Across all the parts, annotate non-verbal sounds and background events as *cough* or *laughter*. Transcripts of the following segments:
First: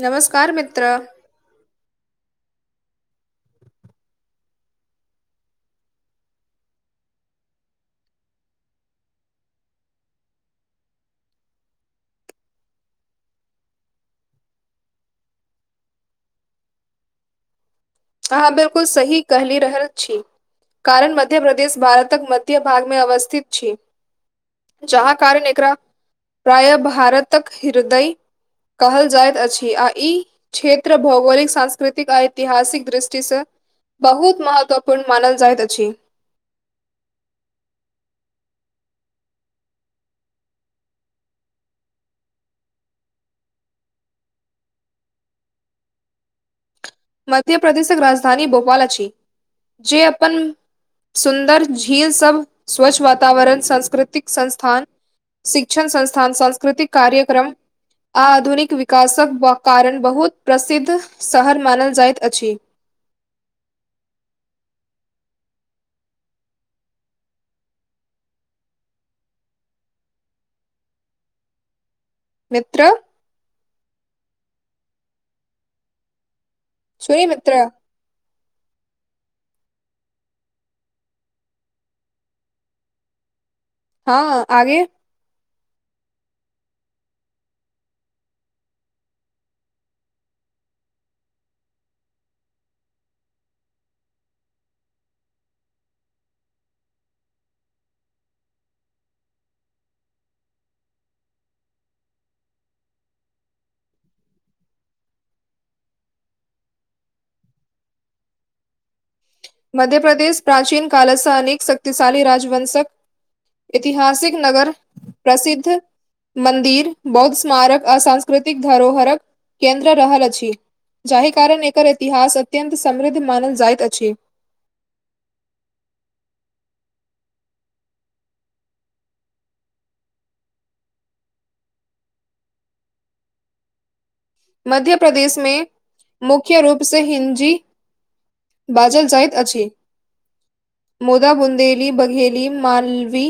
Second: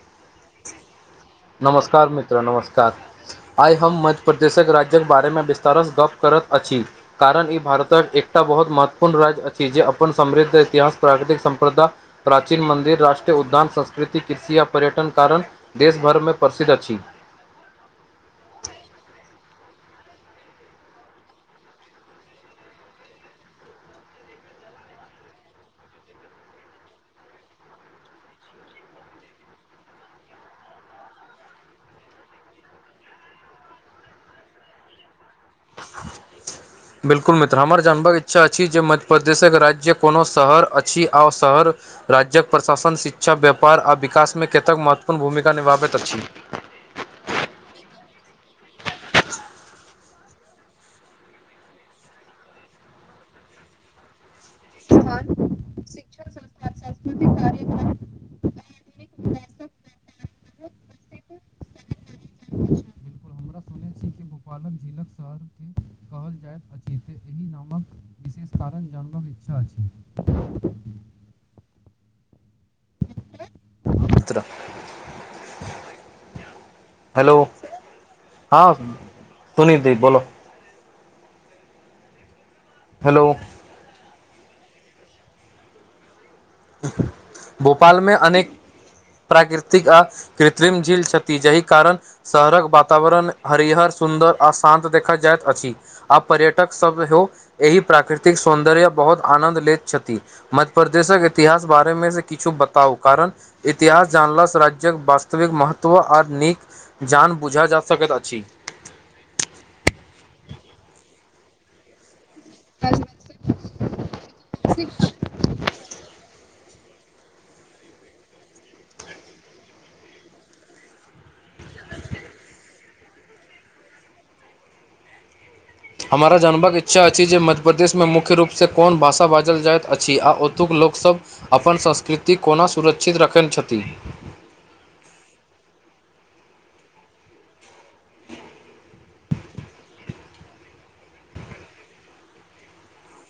नमस्कार मित्र नमस्कार मित्र नमस्कार आइ हम मध्य प्रदेशक राज्यक बारेमे विस्तार सँ गप्प करत अछि। कारण ई भारतक एकटा बहुत महत्वपूर्ण राज्य अछि जे अपन समृद्ध इतिहास, प्राकृतिक सम्प्रदा प्राचीन मन्दिर, राष्ट्रीय उद्यान, संस्कृति, कृषि आ पर्यटन कारण देश घरमे प्रसिद्ध अछि। अहाँ बिलकुल सही कहली रहल छी कारण मध्य प्रदेश भारतक मध्य भागमे अवस्थित छी जहा कारण एकरा प्राय भारतक हृदय कहल जाइत अछि आ ई क्षेत्र भौगोलिक, सांस्कृतिक आ ऐतिहासिक दुष्टि सँ बहुत महत्वपूर्ण मानल जाइत अछी। बिल्कुल मित्र हमर जानबाक इच्छा अछि जे मध्य प्रदेशक राज्य कोनो शहर अछि आओ शहर राज्यक प्रशासन शिक्षा, व्यापार आ विकासमे केतेक महत्वपूर्ण भूमिका निभाबैत अछि मध्य प्रदेशक राजधानी भोपाल अछि जे अपन सुन्दर झील सब स्वच्छ वातावरण सांस्कृतिक संस्थान शिक्षण संस्थान, सांस्कृतिक कार्यक्रम आधुनिक विकासक व कारण बहुत प्रसिद्ध शहर मानल जाइत अछि। पालक झीलक शहरके कहल जायत अछि जे एहि नामक विशेष कारण जानबाक इच्छा अछि। मित्र छुई हेलो मित्र हँ पुनि दि बोलो हेलो हँ आगे भोपालमे अनेक प्राकृतिक आ कृत्रिम झील छथि जहि कारण शहरक वातावरण हरिहर, सुन्दर आ शान्त देखअ जाइत अछि। आ पर्यटक सभहो एहि प्राकृतिक सौन्दर्य बहुत आनन्द लेैत छथि। मध्प्रदेशक इतिहास बारेमे से किछु बताउ कारण इतिहास जानला सँ राज्यक वास्तविक महत्व आर नीक जान बुझा जा सकैत अछि। मध्य प्रदेश प्राचीन काल सौ अनेक शक्तिशाली राज्य वयस्क इतिहासिक नगर प्रसिद्ध मंदिर बहुत स्मारक आ सांस्कृतिक धरोहरक केन्द्र रहल अछि। जाहि कारण एकर इतिहास अत्यंत समृद्ध मानल जाइत अछि। हमरा जानबक इच्छा अछि जे मध्यप्रदेश मे मुख्य रूप सँ कोन भाषा बाजल जाइत अछि आ ओतुक लोकसभ अपन संस्कृति कोना सुरक्षित रखै छथिन। मध्य प्रदेश मे मुख्य रूप से हिंजी बाजल जाइत अछि। मुदा बुन्देली, बघेेली, मालवी,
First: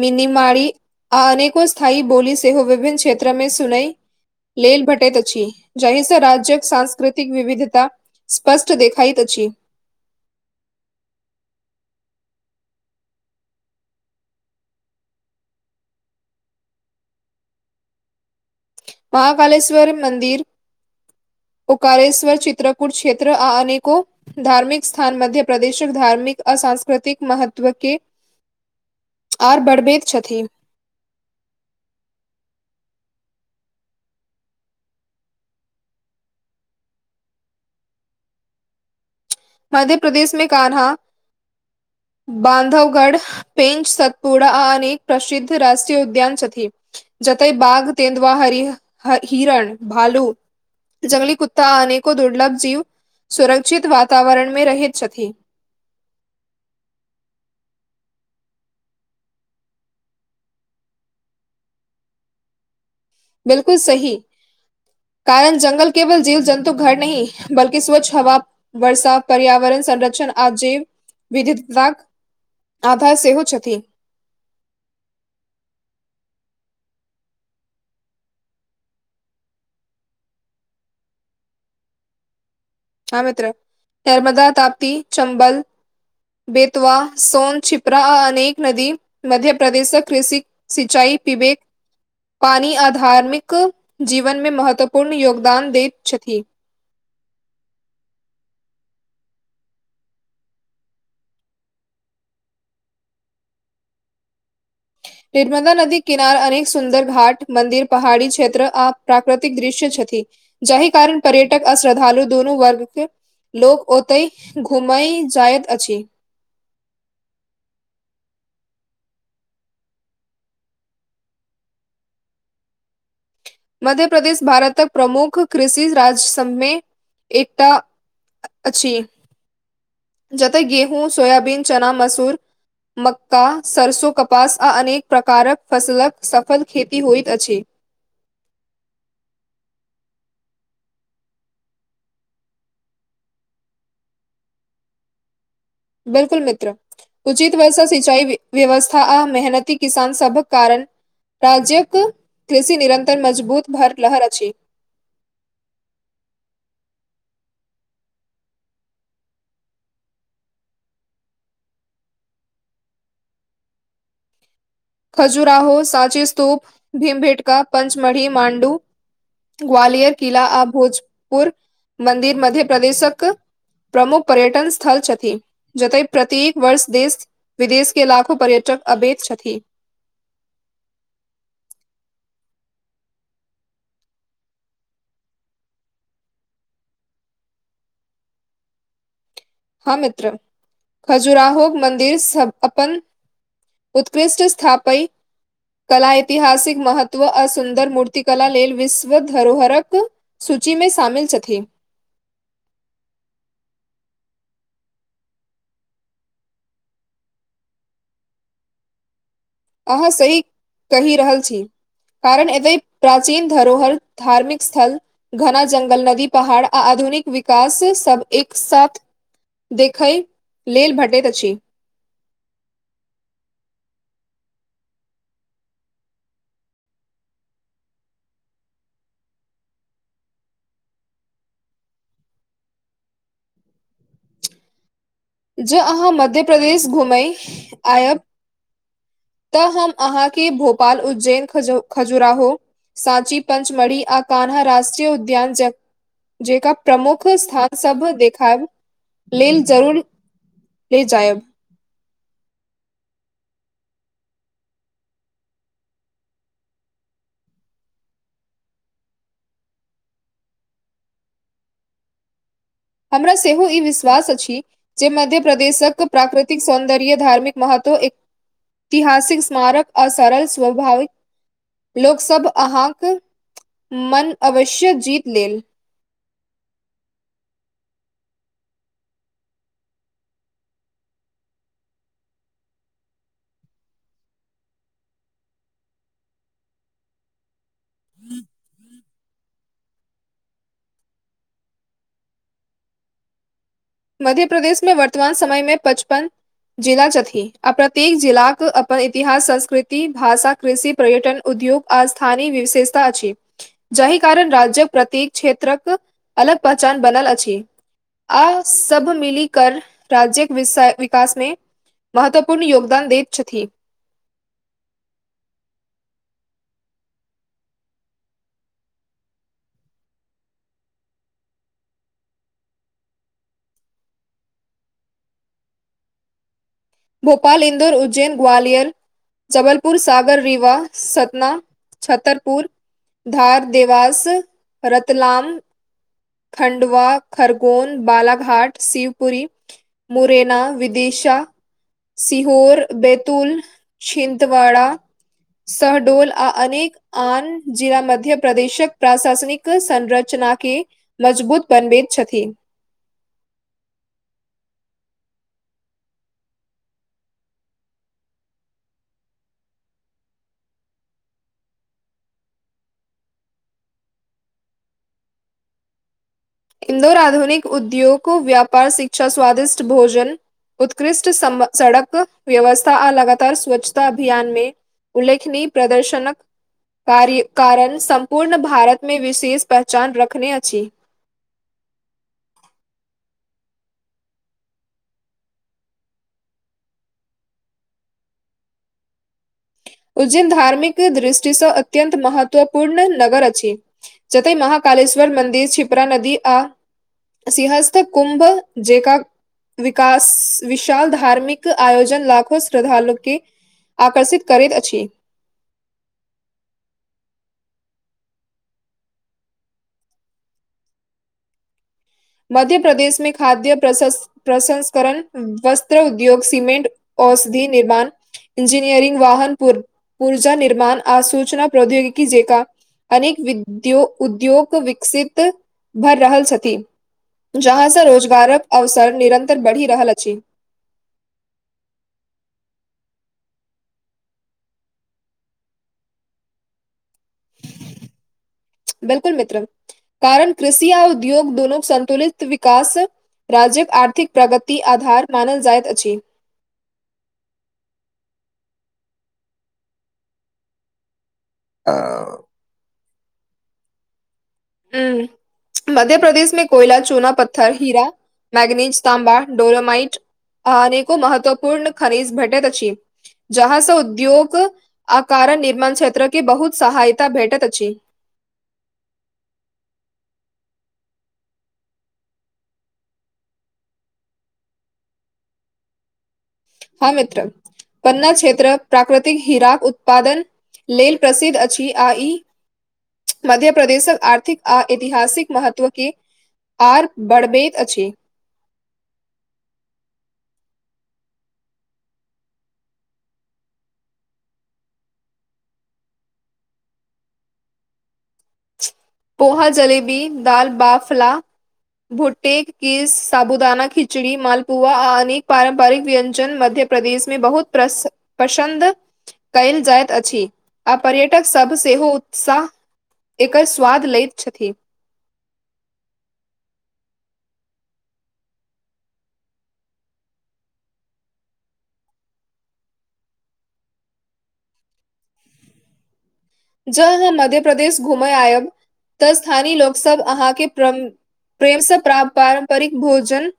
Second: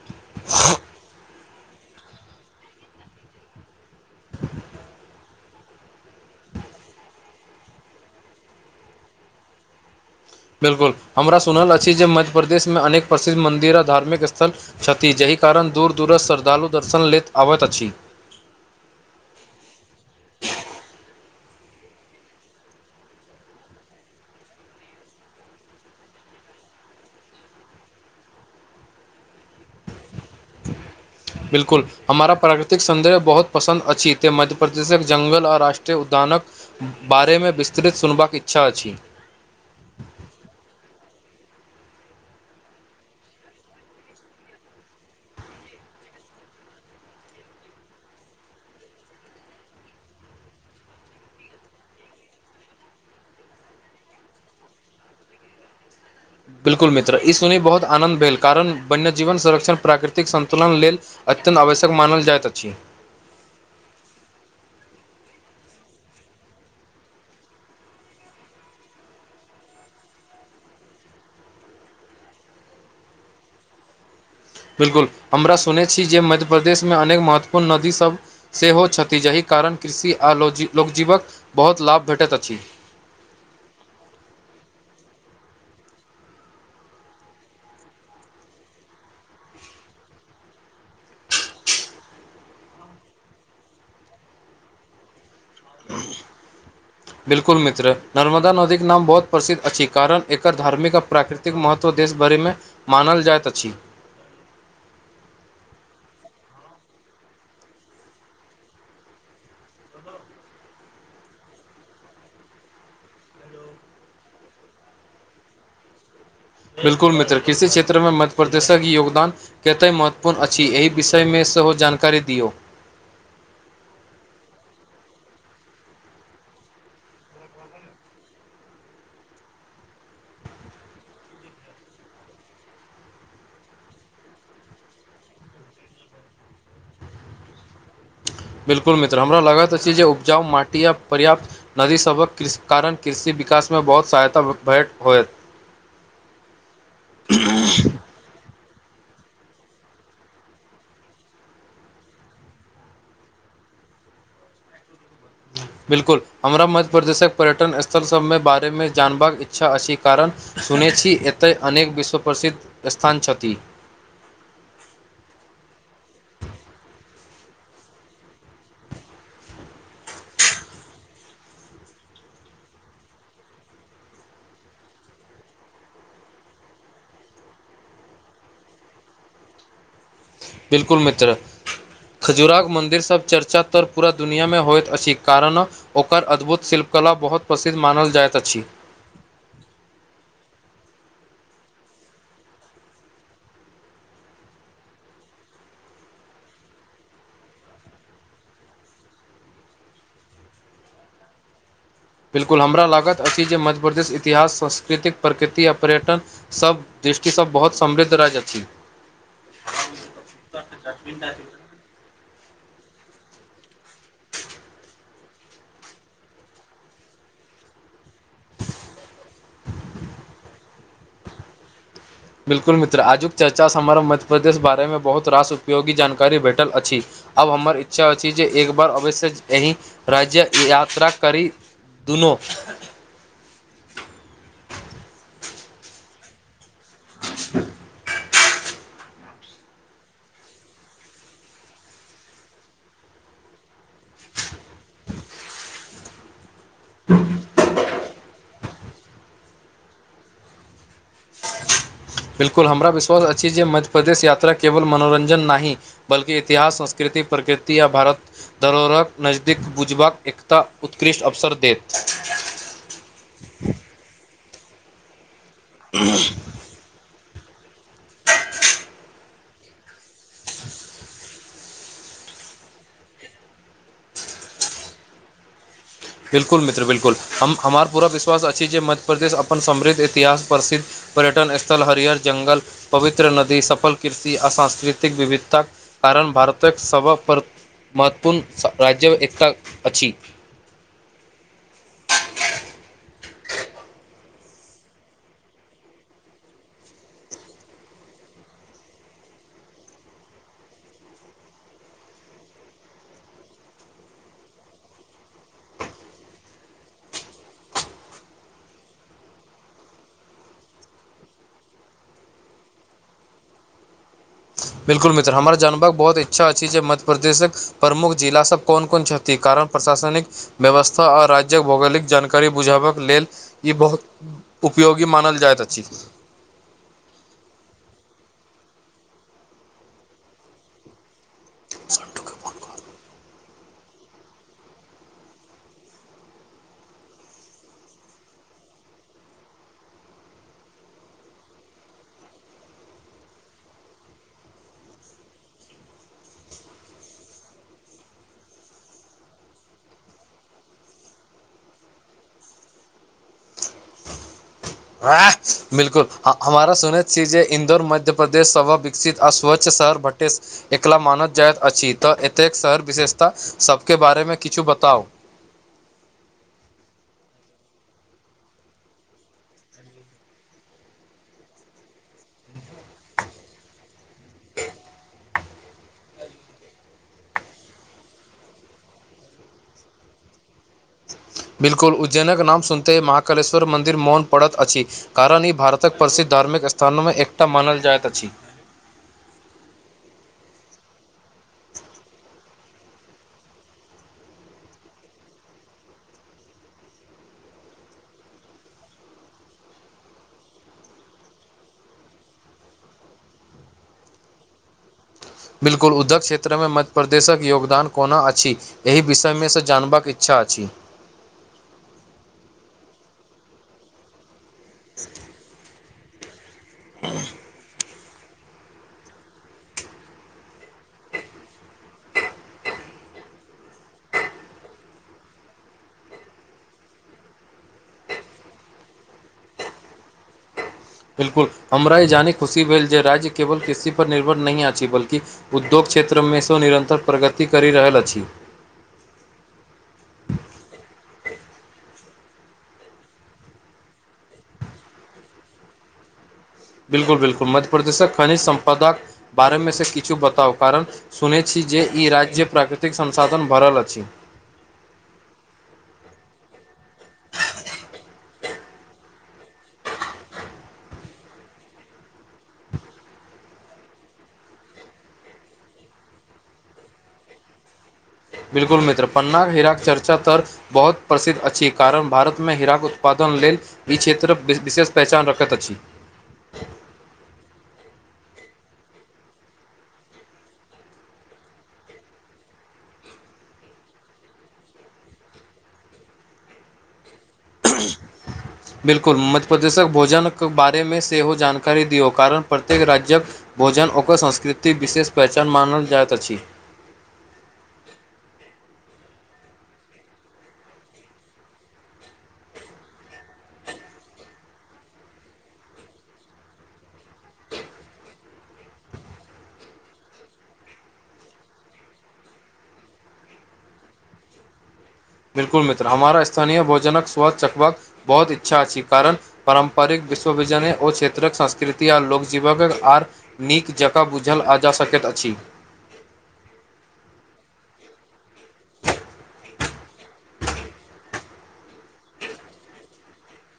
मिनिमारी अनेक को स्थायी बोली सेहो विभिन्न क्षेत्र मे सुनई लेल भेटेैत अछि जाहिसँ राज्यक सांस्कृतिक विविधता स्पष्ट देखाइत अछि। बिल्कुल हमरा सुनल अछि जे मध्य प्रदेशमे अनेक प्रसिद्ध मन्दिर आ धार्मिक स्थल छथि जाहि कारण दूर दूर सँ श्रद्धालु दर्शन लेल आबैत अछि। माहाकालेश्वर मन्दिर ओकारेश्वर चित्रकूट क्षेत्र आ अनेको धार्मिक स्थान मध्य प्रदेशक धार्मिक आ सांस्कृतिक महत्व के और बढ़बैत छथिन। बिल्कुल। हमर प्राकृतिक सौंदर्य बहुत पसन्द अछि तें मध्य प्रदेशक जंगल आ राष्ट्रीय उद्यानक बारेमे विस्तृत सुनबाक इच्छा अछि। मध्य प्रदेश मे कान्हा, बान्धवगढ़ पेंज, सतपुरा आ अनेक प्रसिद्ध राष्ट्रीय उद्यान छथि। जतर बाघ तेंदुवा हरि हिरण, भालू जंगली कुत्ता अनेको दुर्लभ जीव सुरक्षित वातावरण मे रहैत छथि। बिल्कुल मित्र, ई सुनै मे बहुत आनंन्द भेल कारण वन्य जीवन संरक्षण प्राकृतिक संन्तुलन लेल अत्यन्त आवश्यक मानल जाइत अछि। बिलकुल सही। कारण जंगल केवल जीव जन्तु घर नहि बल्कि स्वच्छ हवा वर्षा, पर्यावरण संरक्षण आ जीव विविधता आधार सेहो छथि। बिलकुल, हमरा सुनैत छी जे मध्य प्रदेशमे अनेक महत्वपूर्ण नदी सभ सेहो छथि जाहि कारण कृषि आ लोकजीवक बहुत लाभ भेटैत अछि। हं मित्र, नर्मदा, ताप्ती, चम्बल बेतवा, सोन, छिप्रा आ अनेक नदी मध्य प्रदेश कृषि सिंचाई पिबेक पानी आ धार्मिक जीवनमे महत्वपूर्ण योगदान दैत छथि। बिल्कुल मित्र, नर्मदा नदीक नाम बहुत प्रसिद्ध अछि कारण एकर धार्मिक आर प्राकृतिक महत्व देश भरिेमे मानल जाइत अछि। नर्मदा नदीक किनार अनेक सुन्दर घाट मन्दिर पहाड़ी क्षेत्र आ प्राकृतिक दृश्य छथि। जहि कारण पर्यटक आ श्रद्धालु दुनु वर्गके लोको ओतय घुमय जाइत अछि। बिलकुल मित्र, कृषि क्षेत्र मे मध्य प्रदेशक योगदान कतेक महत्वपूर्ण अछि एहि विषयमे सेहो जानकारी दियौ। मध्य प्रदेश भारतक प्रमुख कृषि राज्य सभमे एकटा अछि जतय गेहूँ, सोयाबीन, चना, मसूुर मक्का, सरसो, कपास आ अनेक प्रकारक फसलक सफल खेती होइत अछि। बिल्कुल मित्र, हमरा लगैत अछि जे उपजाउ माटी या पर्याप्त नदी सभक कारण कृषि विकासमे बहुत सहायता भेटैत होयत। बिलकुल मित्र। उचित तरह से सिंचाई व्यवस्था आ मेहनती किसान सभक कारण राज्यक कृषि निरन्तर मजबूत भर रहल अछि। बिलकुल हमरा मध्य प्रदेशक पर्यटन स्थल सबमे बारेमे जानबाक इच्छा अछि कारण सुनै छी एतय अनेक विश्व प्रसिद्ध स्थान छथि। खजराहो, सांची स्तूप, भीमभेटका, पञचमढ़ी, मांडू ग्वालियर किला आ भोजपुर मन्दिर मध्य प्रदेशक प्रमुख पर्यटन स्थल छथिन जतय प्रत्येक वर्ष देश विदेश के लाखो पर्यटक अबैत छथि। बिलकुल मित्र खजूराहोक मन्दिर सब चर्चा तर पूरा दुनिआमे होइत अछि कारण ओकर अद्भुत शिल्पकला बहुत प्रसिद्ध मानल जाइत अछि। हँ मित्र खजुराहोक मन्दिर सब अपन उत्कृष्ट स्थापय कला, ऐतिहासिक महत्व आ सुन्दर मूर्त कला लेल विश्व धरोहरक सूचीमे शामिल छथि। बिलकुल हमरा लागत अछि जे मध्य प्रदेश इतिहास, संस्कृति, प्रकृति, आर पर्यटन सब दृष्टि स बहुत समृद्ध राज्य अछी। अहाँ सही कहि रहल छी। कारण एते प्राचीन धरोहर धार्मिक स्थल घना जंगल, नदी, पहाड़ आ आधुनिक विकास सब एक साथ देखय लेल भेटैत अछी। बिल्कुल मित्र आजुक चर्चा स हमरा मध्य प्रदेश बारेमे बहुत रास उपयोगी जानकारी भेटल अछी। अब हमर इच्छा अछी जे एक बार अवश्य एही राज्यक यात्रा करी दुनो जं अहाँ मध्य प्रदेश घुमै आयब त हम अहाँके भोपाल, उज्जैन, खजु खजुराहो सांची, पंचमढ़ी आ कान्हा राष्ट्रीय उद्यान ज जेकां प्रमुख स्थान सभ देखाइब लेल जरूर ले जायब। बिकुल हमरा विश्वास अछी जे मध्य प्रदेश यात्रा केवल मनोरञ्जन नाही बल्कि इतिहास, संस्कृति, प्रकृति आ भारत धरोहरक नजदीक बुझबाक एकता उत्कृष्ट अवसर देत। हमरा सेहो ई विश्वास अछी जे मध्य प्रदेशक प्राकृत तिक सौन्दर्य, धार्मिक महत्व एक तिहासिक स्मारक आ सरल स्वभाविक लोक सब अहांक मन अवश्य जीत लेल। बिल्कुल मित्र बिलकुल हम हमार पूरा विश्वास अछी जे मध्य प्रदेश अपन समृद्ध इतिहास प्रसिद्ध पर्यटन स्थल, हरियर जंगल, पवित्र नदी, सफल कृषि आ सांस्कृतिक विविधता कारण भारतक सब प्र महत्वपूर्ण राज्य एकता अछी। *inaudible* मध्य प्रदेश में वर्तमान समय मे पचपन जिला छथी आ प्रत्येक जिलाके अपन इतिहास, संस्कृति, भाषा कृषि, पर्यटन, उद्योग आ स्थानी विशेषता अछि। जाही कारण राज्यक प्रत्येक क्षेत्रक अलग पहचान बनल अछी। आ सब मीली कर राज्यक विषय विकास मे महत्वपूर्ण योगदान दैत छथी। बिल्कुल मित्र! हमरा जानबाक बहुत इच्छा अछी, मध्य प्रदेशक प्रमुख जिला सब कोन- कोन छथी, कारण प्रशासनिक व्यवस्था आ राज्य्यक भौगोलिक जानकारी बुझाबक लेल ई बहुत उपयोगी मानल जाइत अछी। भोपाल, इन्दौर, उज्जैन, ग्वालियर, जबलपुर, साागर, रीवा सतना, अछि छतरपुर, धार देवास, रतलाम। खंडवा, खरगोनह, बालघाट, शिवपुरी। मुरेना, विदिशा। सिहौंर, बैतूल, छिंतवड़ा, सहडोल, आ अनेक आन जिला मध्य प्रदेशक, प्राशासनिक संरचना के मजबूत बनबैत छथी। *unintelligible* हां छ 'बिल्कुल' हमारा सुनैत छी जे, इन्दौर मध्य प्र्रदेश सभ बिक स्थित अस्वच्छ शहर भट्टे *unintelligible* एकला मानल जाइत अछि, त एतेक शहर विशेषताा सबके बारेमे किछु बताउ। इन्दौर, आधुनिक उद्योगो, व्यापार, शिक्षा, स्वादिष्ट भोजन। उत्कृष्ट सम सड़क व्यवस्था, आ लगातार स्वच्छता अभियान मे। उल्लेखनीय प्रदर्शनक। कार्य कारण, सम्पूर्ण भारतमे, विशेष पहचान रखने अछी। 'बिल्कुल' उज्जैनक नाम सुनितही महाकालेश्वर मन्दिर मन परत अछी। कारण ई भारतक प्रसिद्ध, धार्मिक स्थानमे एकटा मानल जाइत अछी। उज्जैन धार्मिक दृष्टि सं, अत्यंत महत्वपूर्ण नगर अछी। जतए महाकालेश्वर मन्दिर, छिप्रा नदी, आ सिंहस्थ कुम्भ जेका विकास, विशाल धार्मिक आयोजन लाखो श्रद्धालु के आकर्षित करैत अछि। 'बिल्कुल' उद्दग क्षेत्रमे, मध्य प्रदेशक योगदान कोना अछ? एहि विषयमे से जानबाक इच्छा अछि। मध्य प्रदेश मे, खाद्य प्रसंस्करण व गृह उद्योग, सीमेंट, औषधि निर्माण, इंजीनियरिंग वाहन पूव ऊर्जा निर्माण आ सूचना प्रौद्योगिकी जेका। अनेक विद्यो उद्योग विकसित भर रहल छथि। जहाँसँ रोजगारक अवसर निरन्तर बढ़ि रहल अछि। बिल्कुल हमरा ई जाने खुशी भेल जे, राज्य केवल किृसी पर निर्भर नहि अछि, बल्कि उद्योग क्षेत्रमे सेहो निरन्तर प्रगति करि रहल अछि। 'बिलकुल' मित्र! कारण कृषि आ उद्योग दोनोक संतुलित विकास राज्यक आर्थिक प्रगति आधार मानल जाइत अछि। बिलकुल -बिलकुल मध्य प्रदेश से खनिज सम्पदाक बारे मे से किछु बताउ? कारण सुनैत छी जे, ई राज्य प्राकृतिक संसाधन भरल अछि। ह मध्य प्र्रदेशमे, कोयला, चोना पत्थर, हीरा, मैगनीज, तां्बा, डोलोमाइट। अनेको महत्वपूर्ण खनिज भेटैत अछि। जहाँ से उद्योग आ कारण निर्माण क्षेत्र के बहुत सहायता भेटैत अछि। बिलकुल मित्र! पन्नााक, हिरााक चर्चा तर बहुत प्रसिद्ध अछि, कारण भारतमे हीराक उत्पादन लेल ई क्षेत्र विशेष पहचान रखत अछि। हँ मित्र! पन्ना क्षेत्र प्राकृतिक हिरााक उत्पादन लेल प्रसिद्ध अछि आ ई मध्य प्रदेशक आर्थिक आ ऐतिहासिक महत्व के आर बढ़बैत अछि। बिलकुल, मध्य प्रदेशक भोजन के बारेमे सेहो जानकारी दियौ कारण प्रत्येक राज्यक भोजन ओकर संस्कृतिक विशेष पहचान मानल जाइत अछि। पोहा जलेबी, दाल बाफला भुटटे, किस, साबुदाना खिचड़ी, मालपुआ आ अनेक पारम्परिक व्यञ्जन मध्य प्रदेशमे बहुत प्रस पसन्द कयल जाइत अछि आ पर्यटक सभ सेहो उत्साह एकर स्वाद लैत छथि। बिलकुल मित्र, हमरा स्थानीय भोजनक स्वाद चखबाक बहुत इच्छा अछि कारण पारम्परिक विश्व विजन ओ क्षेत्रक संस्कृति आ लोकजीवनक आर नीक जकाँ बूझल जा सकैत अछि। जँ अहाँ मध्य प्रदेश घुमय आयब त स्थानीय लोक सब अहाँके प्रेम प्रेमसँ प्राप्त पारम्परिक भोजन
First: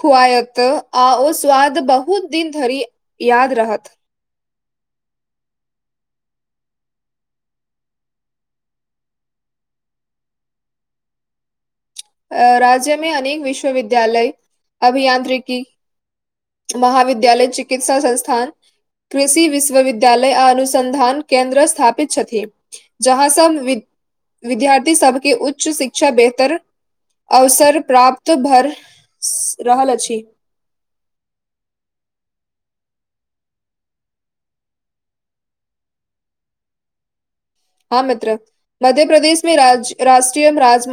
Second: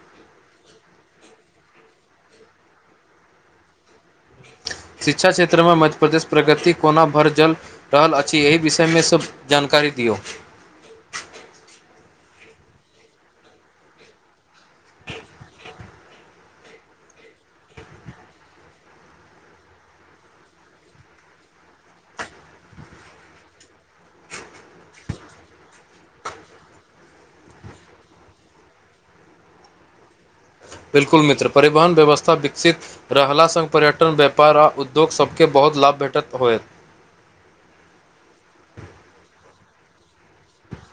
खुआएत आ ओ स्वाद बहुत दिन धरि याद रहत। शिक्षा क्षेत्रमे मध्य प्रदेशक प्रगति कोना भरि जल रहल अछि एहि विषयमे सब जानकारी दियौ अ राज्यमे अनेक विश्वविद्यालय, अभियांत्रिकी महाविद्यालय, चिकित्सा संस्थान कृषि विश्वविद्यालय आ अनुसन्धान केन्द्र स्थापित छथि। जहाँ सब विद्यार्थी सबके उच्च शिक्षा बेहतर अवसर प्राप्त भ रहल अछि। बिल्कुल मित्र, परिवहन व्यवस्था विकसित रहला सं पर्यटन, व्यापार आ उद्योग सभके बहुत लाभ भेटैत होयत। हँ मित्र, मध्य प्र्रदेश मे राष्ट्रीय राज